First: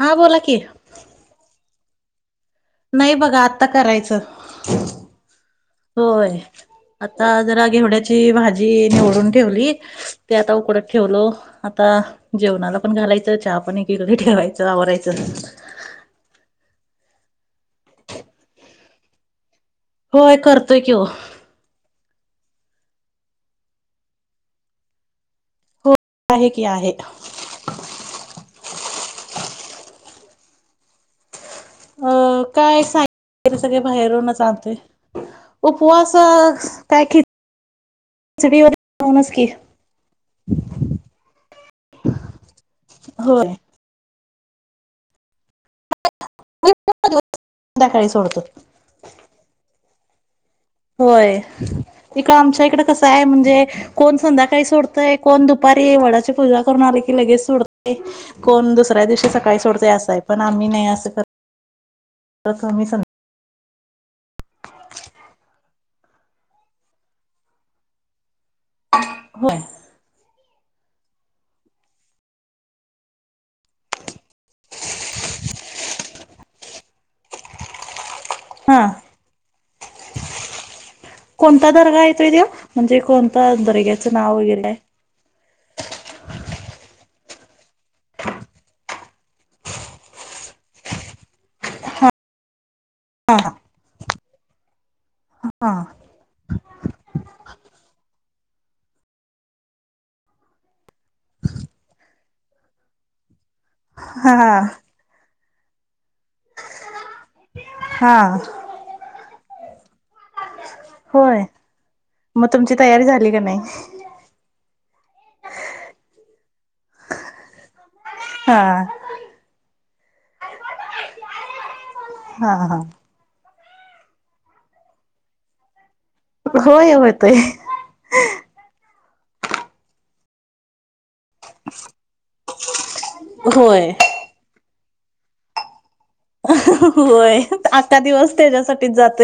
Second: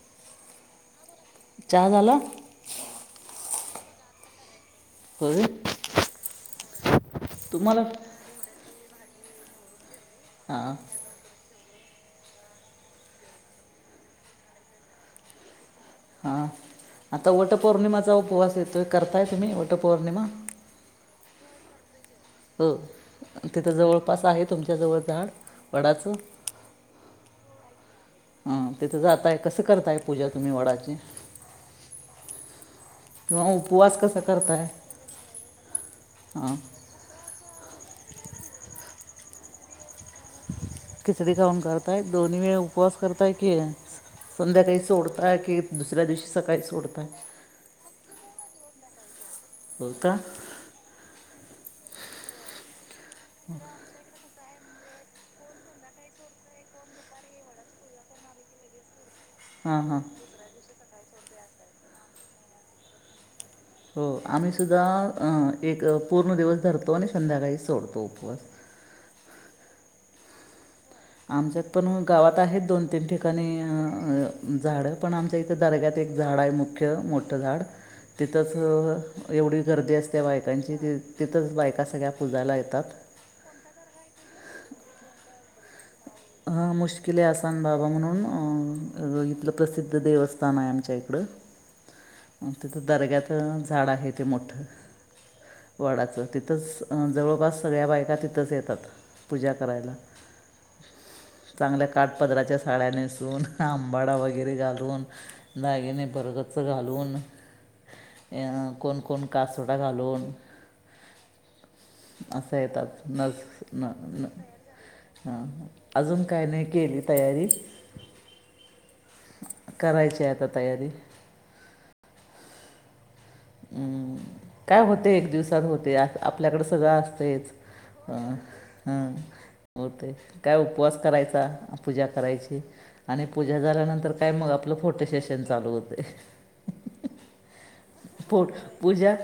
हा बोला की? चहा झाला? नाही बघा आत्ता करायचं होय होय आता जरा तुम्हाला घेवड्याची भाजी निवडून ठेवली ते आता हां उकडत ठेवलो. आता जेवणाला पण घालायचं. चाहा पण एकीकडं ठेवायचं. आवरायचं हां आता वट पौर्णिमेचा उपवास येतोय करताय तुम्ही? वटपौर्णिमा होय करतोय की वो हो तिथं जवळपास आहे तुमच्याजवळ झाड हो वडाचं? आहे की आहे हं तिथं जाताय कसं करताय पूजा तुम्ही वडाची? अ काय किंवा साहित्य सगळे उपवास कसा बाहेरूनच करताय आणतोय. उपवास अ हां काय खिच खिचडी व खाउनच की? खिचडी खाऊन करताय? दोन्ही वेळ उपवास करताय होय की? संध्याकाळी सोडताय की दुसऱ्या दिवशी सकाळी मी सोडताय? पण संध्याकाळी सोडतो सोडता? होय हित आमच्या इकडं कसंय म्हणजे कोण संध्याकाळी सोडतय, कोण दुपारी वडाची पूजा करुन आलं की लगेच सोडतय कोण दुसऱ्या दिवशी सकाळी हां सोडतय हां असाय पण आम्ही नाही असं करत आम्ही संध् हो आम्ही सुद्धा एक पूर्ण दिवस धरतो आणि संध्याकाळी सोडतो उपवास [inaudible] हो आमच्यात पण गावात आहेत दोन तीन ठिकाणी झाडं पण आम च्या इथं दर्ग्यात एक झाड आहे. मुख्य मोठं झाड हा तिथंच एवढी गर्दी असते बायकांची ती तिथंच कोणता बायका दर्गा सगळ्या येतोय तो? पूजायला येतात म्हणजे कोणत दर्ग्याचं नाव वगैरे काय? हा मुश्किले आसान बाबा म्हणून इथलं प्रसिद्ध देवस्थान आहे आमच्या इकडं तिथं दर्ग्यात हा झाडं आहे. ते मोठं हा वडाचं तिथंच जवळपास सगळ्या बायका तिथंच येतात पूजा करायला चांगल्या काटपदराच्या साड्या नेसून आंबाडा हा वगैरे हा घालून दागिने भरगच्च घालून हा कोण कोण कासोटा घालून होय मग असं तुमची येतात तयारी झाली का नस नाही न न हा अजून काय नाही केली तयारी हा करायचीय आता तयारी हा हा हं काय होते. एक दिवसात होते आपल्याकडे सगळं होय होतय असतचं हं हा होतेय काय उपवास करायचा, पूजा करायची आणि पूजा होय झाल्यानंतर काय मग आपलं फोटो सेशन चालू होतेय [inaudible] व्हय आता दिव पूजा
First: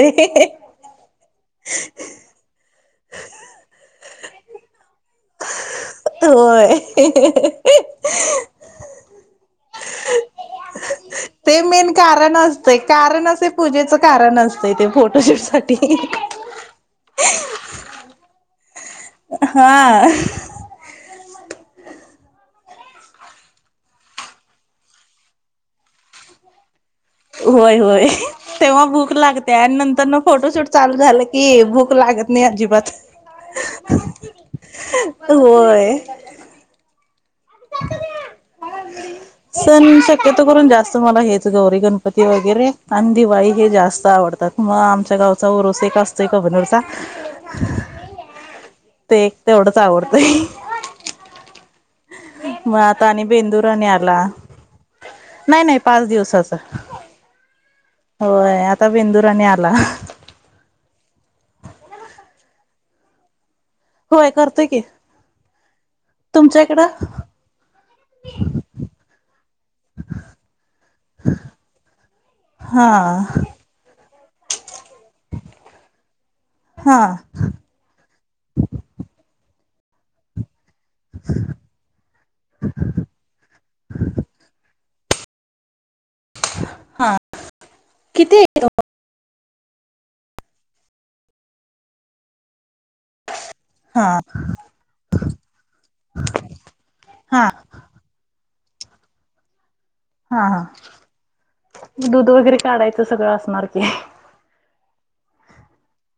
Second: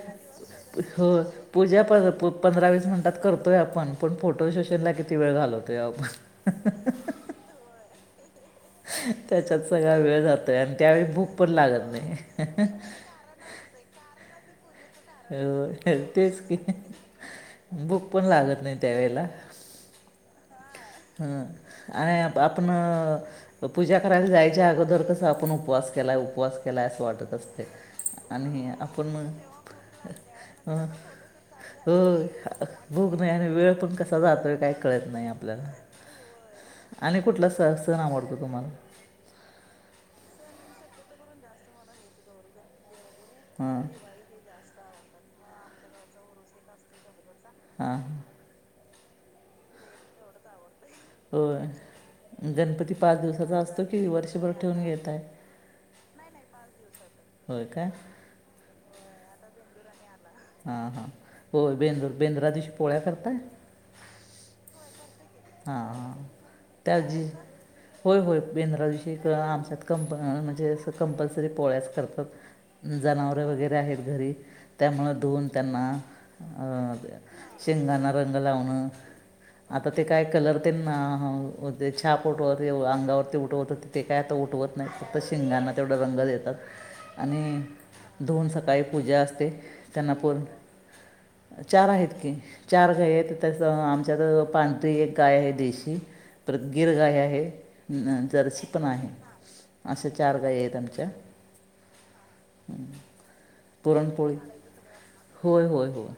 हो पूजा. पंधरा वीस मिनटात करतो आहे आपण पण फोटोज शशीेल किती वेळ घालोत. होय. त्याच्यात सगळा वेळ जातोय आणि त्यावेळी भूक पण लागत नाही. आरं नशीब. पूजेच कारण असतयं ते फो तेच की भूक पण लागत नाही त्यावेेळेला. हां. हं आणि आपण पूजा करायला जायच्या अगोदर कसं आपण उपवास केलाय उपवास केलाय असं वाटत असते होय होय आणि तेव्हा भूक आपण लागते आणि नंतर मग फोटोशूट अ, चालू झाले. ये भूक होय लागत नाही अजिबात भूक नाही आणि वेळ पण कसा जातोय काय कळत नाही आपल्याला होय. आणि कुठला स सण आवडतो तुम्हाला सण शक्यतो करून जास्त मला हेच गौरी गणपती वगैरे आणि दिवाळी हे हां जास्त आवडतात मग आमच्या गावचा उरुस एक असतोय कबनूरचा हा. ते एक तेवढंच आवडतंय. होय मग गणपती आता पाच आणि दिवसाचा असतो बेंदूराने की आला वर्षभर ठेवून घेताय. नाही नाही पाच दिवसाचा. होय काय. होय आता बेंदूरं आणि आला. हां हां होयं बेंद्र बेंद्रा दिवशी पोळ्या करताय? होय करतोय की. हा हां. तुमच्या इकडं. त्या जी होय होय बेंद्रा दिवशी हिकडं आमच्यात कंप म्हणजे असं कंपल्सरी पोळ्याच करतात. हा जनावरे वगैरे आहेत घरी त्यामुळं धुऊन त्यांना अ हा बेय. शेंगांना रंग लावणं आता ते काय कलर तेन हं हं. जे छाप उटवते अंगावरती उठवतात ते काय आता उठवत नाही फक्त शेंगाना तेवढा रंग देतात हा आणि किती धुऊन सकाळी. पूजा असते त्यांना पण चार आहेत की चार गाईत आहेत. तसं हा आमच्यात पांढरी एक गाय आहे देशी. परत गिर गाय आहे हा जर्शी पण आहे. अश्या चार गायी आहेत आमच्या. दुध वगैरे काढायचं सगळं असणार की. पुरणपोळी होय होय होय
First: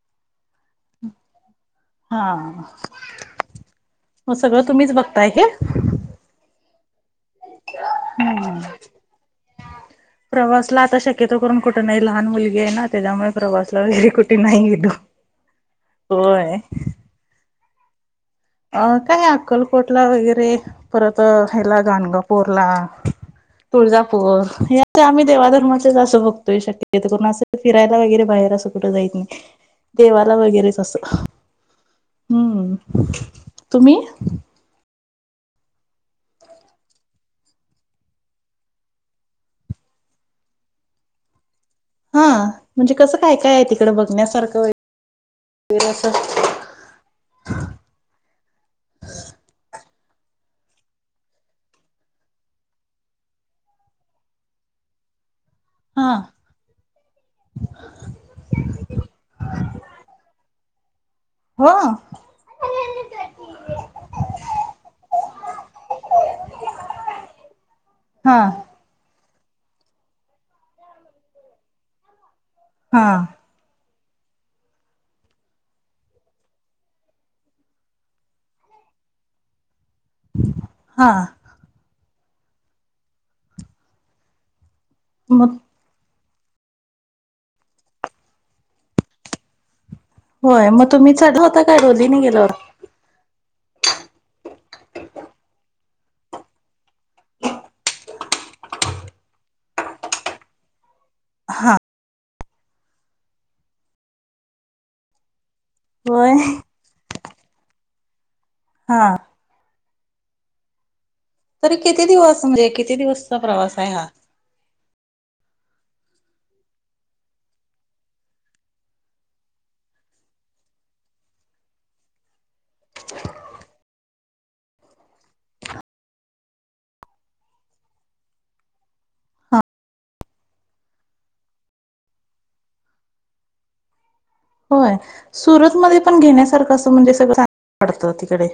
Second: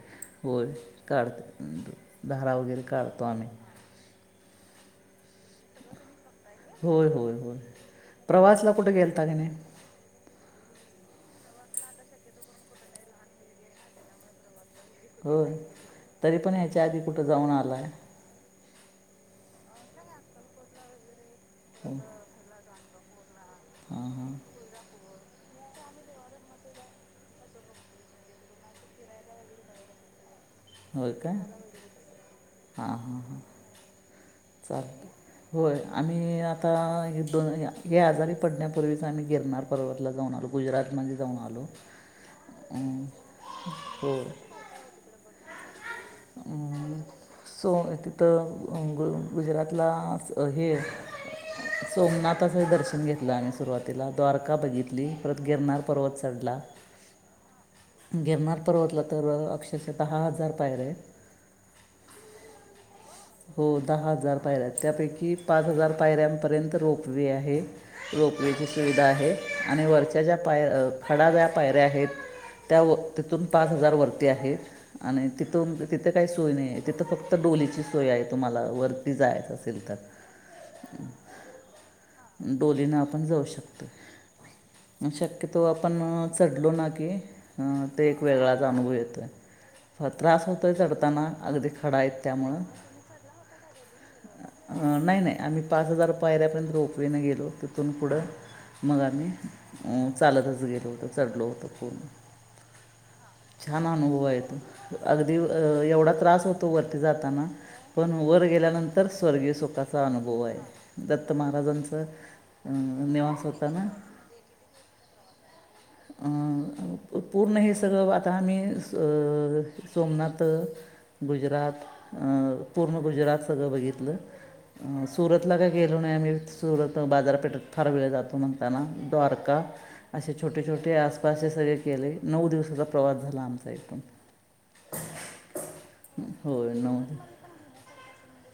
होय काढते हा धारा वगैरे काढतो आम्ही. म सगळं तुम्हीच बघताय की. होय होय होय प्रवासला कुठे गेलता का नाही. प्रवासला आता शक्यतो करून कुठं नाही लहान मुलगी आहे ना त्याच्यामुळे प्रवासला वगैरे कुठे नाही गेलो. होय तरी पण होय हेच्या आधी कुठं जाऊन आलाय. अ काय अक्कलकोटला वगैरे परत हेला गाणगा पोरला हां हां तुळजापूर ह्या. की आम्ही देवाधर्माचेच असं बघतोय शक्यता करून असं फिरायला वगैरे बाहेर असं कुठं जायीत नाही. देवाला वगैरे. होय काय. हा हा हा तुम्ही चालतयं. होय आम्ही आता हे दोन हे आजारी पडण्यापूर्वीच आम्ही गिरणार. पर्वतला जाऊन आलो, गुजरातमध्ये जाऊन आलो. हां म्हणजे अं, कसं काय काय आहे तिकडं हो बघण्यासारखं वगैरे असं. हं हम्म. सो तिथं गु गुजरांतला हे सोमनांथाचं दर्शन घेतलं आम्हीं सुरुवातीलां द्वारकां बघितली परंत गिरनांर हा पर्वत चढलां. गिरणांर पर्वतलां तरं अक्षरशः हां दहा हजारं पायऱ्यां आहेत. हो. हो दहा हजार पायऱ्यां त्यांपैकी पांच हजार पायऱ्यांपर्यंत रोपवे आहे. हा रोफवे स सुविधा आहे आणि वरच्यां ज्यां पांय खंडा ज्यां पायऱ्यां आहेत त्यां व हा तिथूंन पांच हजार वरती आहेतं आणि तिथूंन तिथे कांहीं सोयं नाहीं आहे तिथं फक्तं डोलीची सोयं आहे तुम्हांला वरती जायचं असेल तरं. हां. डोलीनं आपणं जाऊं शकतो मग शक्यंतो आपणं पणं चढलो नां की अं ते एक वेगळांच अनुभव येतोय. त्रांस होय होतो मग तुम्ही चढतांना चढला होता अगदी काय खंडा डोलीने येतं गेल्यावर त्यांमुळं. नाहीं नाहीं आम्हीं पांच हजार पायऱ्यांपर्यंत रोपवेने गेलो तिथूंन पुढं. मंग आम्हीं चालंतच गेलो होतो चढलो होतो खोन छांन अनुभव आहे तो अगदीं एवढां होय त्रांस होतो वरती जातांना. पणं वरं गेल्यानंतर हा स्वर्गीय सुखांचा अनुभव आहे. दत्तं तरी किती दिवस म्हणजे किती महाराजांचं दिवसचा निवासं प्रवास होतांना. आहे हा [inaudible] [unintelligible] पूर्ण हे सगळं आतां आम्हीं सोमनांथ गुजरांत पूर्ण गुजरांत सगळं बघितलं. सुरतलां कायं गेलो नाहीं मी सुरतला बाजांरपेठेतं फांर वेळं जातो म्हणतांना द्वारकां असे छोटे छोटे आसपांसचे सगळें केले नऊ दिवसांचा प्रवांस झालां आमचां एकथूंण होयं सुरतमध्यें पणं होय घेण्यांसारखं असं नऊ म्हणजे दिवस. सगळं तिकडे.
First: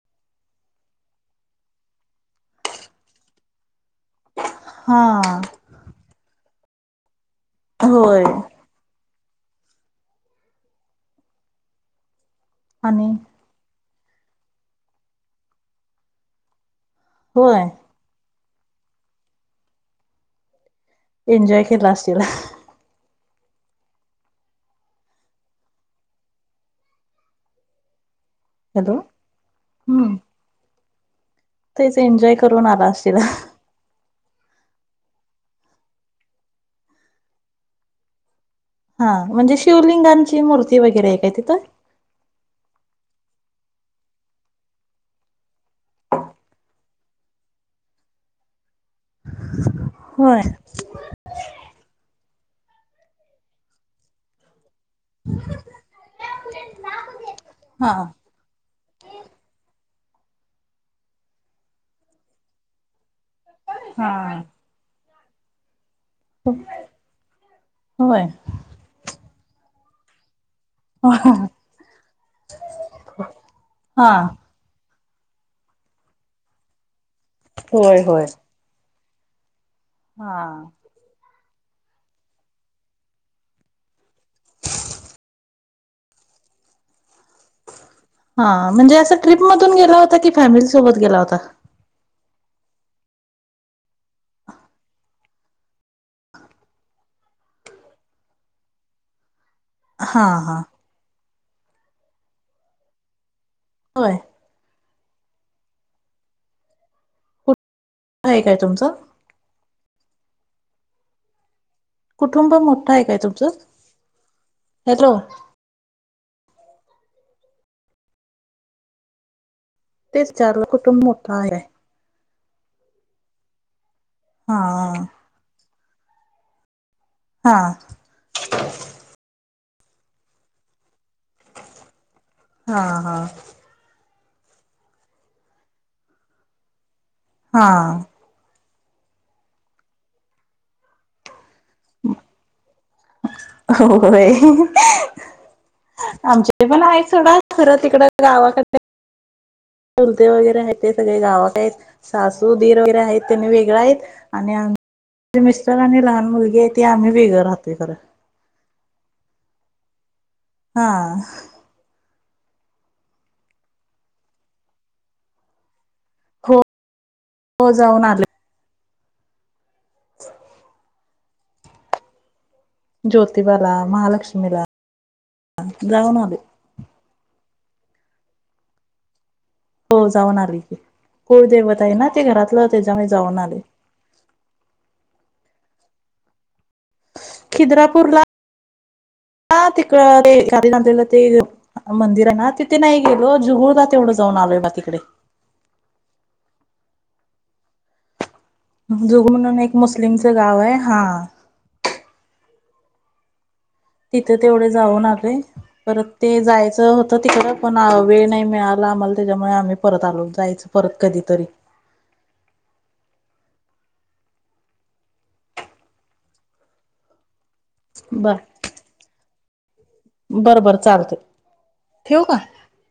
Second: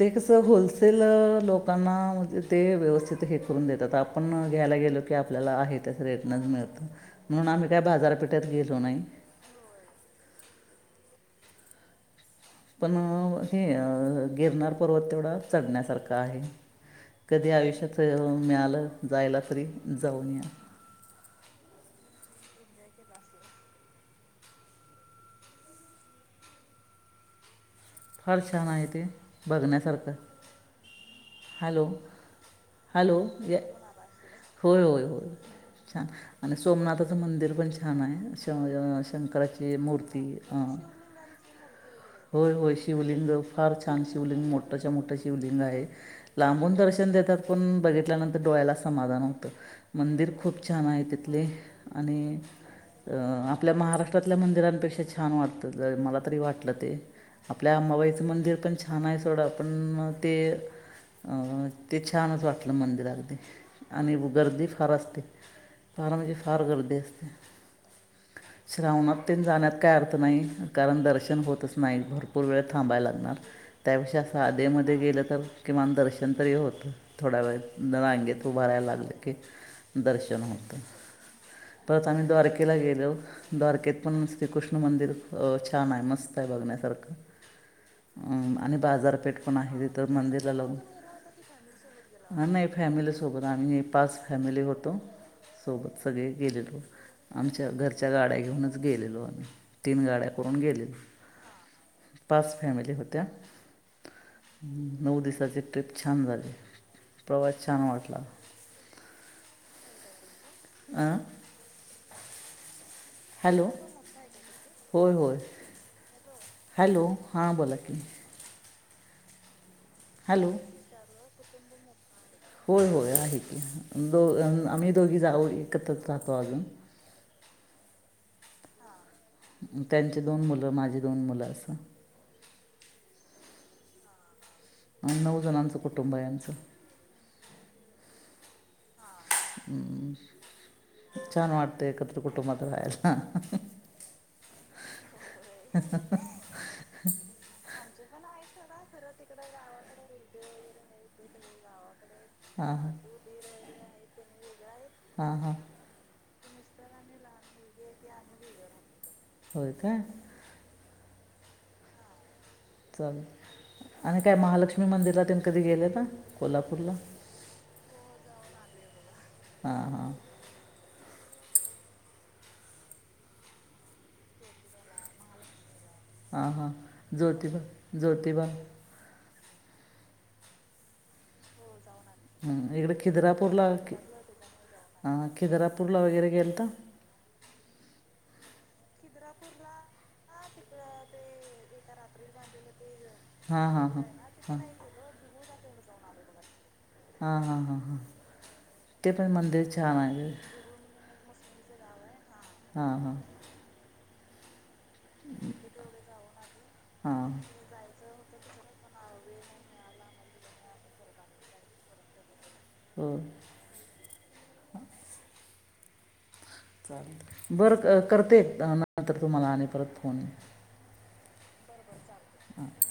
ते कसं होलसेल लोकांनाजे ते व्यवस्थित हे करूंन देतातं आप आपणं घ्यांयला गेलो हा की आपल्यांला आहे त्यां रेटनचं मिळतो म्हणूंन आम्हीं कायं होय बाजारपेठेतं गेलो गेलो नाहीं. आणि पणं हे गिरनांर पर्वत तेवढां चढण्यांसारखां आहे. कधीं होय आयुष्यांत मिळालं जांयला तरी जाऊंन यां. एन्जॉय केलां असेलं फांर छांन आहे हॅलो ते बघण्यांसारखं. हम्म हॅलो तेच एन्जॉय करून आला हॅलो असशीला ज होयं होयं होयं छांन आणि सोमनांथाचं मंदिरं पणं छांन आहे असं हा म्हणजे शंकरांची मूर्ती शिवलिंगांची मूर्ती वगैरे आहे काय तिथं होयं होयं शिवलिंग फांर छांन शिवलिंग मोठ्यांच्या मोठ्यां शिवलिंग आहे. लांबून दर्शन देतांत पणं बघितल्यांनंतर डोळ्यांला समाधांन होतं मंदिरं होय खूंप खूंप छांन आहे तिथले आणि आपल्यां महाराष्ट्रातल्यां मंदिरांपेक्षा छांन वाटतं ते मलां तरी वाटलं ते आपल्यां हा अंबाबाईचं मंदिर पणं छांन आहे सोडं पणं ते अं ते छांन असं वाटलं मंदिरं अगदी हा आणि गर्दी फांर असतें फांर म्हणजे फांर गर्दी असतें. होय श्रावणांत ते जाण्यांत कायं अर्थ नाहीं कारणं दर्शन हा होतंच नाहीं भरंपूर भरंपूर वेळं थांबाय लागणांर त्यांपेक्षा सांधे मध्ये गेलं तरं किमांन दर्शन तरी होतं. थोडा वेळं होय होय रांगेत उभं राहीलं की लगे लगे की हा दर्शन होतं. परंत आम्हीं द्वारकेलां गेलो. द्वारकेत पणं श्रीकृष्ण मंदिरं छांन आहे मस्तं आहे बघण्यांसारखं. हा अं आणि म्हणजे असं बाजांरपेठ ट्रिप पणं मधून आहे गेला तिथं होता की मंदिरलां फॅमिली लावूंन. सोबत गेला होता हां नाहीं फॅमिली सोबतं आम्हीं एक पांच फॅमिली होतो. सोबतं सगळें गेलेलो आमच्यां घरच्यां गाड्यां घेऊनचं गेलेलो आम्हीं तीन हा गाड्या करून हा गेलेत. पाच फॅमिली होत्या होय. नऊ दिसाची ट्रिप छान झाली प्रवास कुठं छान वाटला आहे काय तुमचं आं कुटुंब मोठं आहे काय तुमचं- हॅलो होय हॅलो होय. हॅलो हां बोला की तेच हॅलो विचारल कुटुंब मोठ हाय होय होय आहे की दो आम्ही हा दोघी जाऊ एकत्रच राहतो अजून हा त्यांचे दोन मुलं माझी दोन मुलं असं हा हा नऊ जणांचं कुटुंब आहे आमच हा हम छान वाटतय एकत्र कुंटुबात राह्यला होय आमच्या पण आहेत सोडा खरं तिकंड गावाकड ते चुलते वगैरे आहेत ते सगळे गावत आहेत सासू हां दिर हां वगैरे आहेत त्यांनी वेगळ आहेत आणि हां आमचे हां मिस्टर आणि लहान मुलगी आहेत ते आम्ही वेगळं राहतोय खरं होय काय हा चालेल आणि काय महालक्ष्मी मंदिरला तेन कधी गेले का हो कोल्हापूरला हो जाऊन आले हा हो ज्योतिबाला महालक्ष्मीला हा जाऊन आ ह हां ज्योतिबा ज्योतिबा हो जाऊन आली की कुळदैवत आहे ना ते घरातलं हं, इकडे त्याच्यामुळे जाऊन आले खिद्रापूरला खि- हां खिद्रापूरला वगैरे गेले का खिद्रापूर ला ह तिकड तेलं ते मंदिर आहे ना तिथ तिथे नाही गेलो हां हां जुगुळला हां तेवढं जाऊन आलोय बघा तिकडे हा हा हा हा जुगुळ म्हणून एक मुस्लिमचं गाव आहे हा हा हा तिथं तेवढे जाऊ आलोय परत ते जायचं होतं हां तिकडं पण वेळ नाही मिळाला आम्हाला त्याच्यामुळे आम्ही परत आलो जायच परत कधीतरी होय चाल बरं बर करते नंतर तुम्हाला आणि परत फोन बरं बरं चालते ठेवू का हां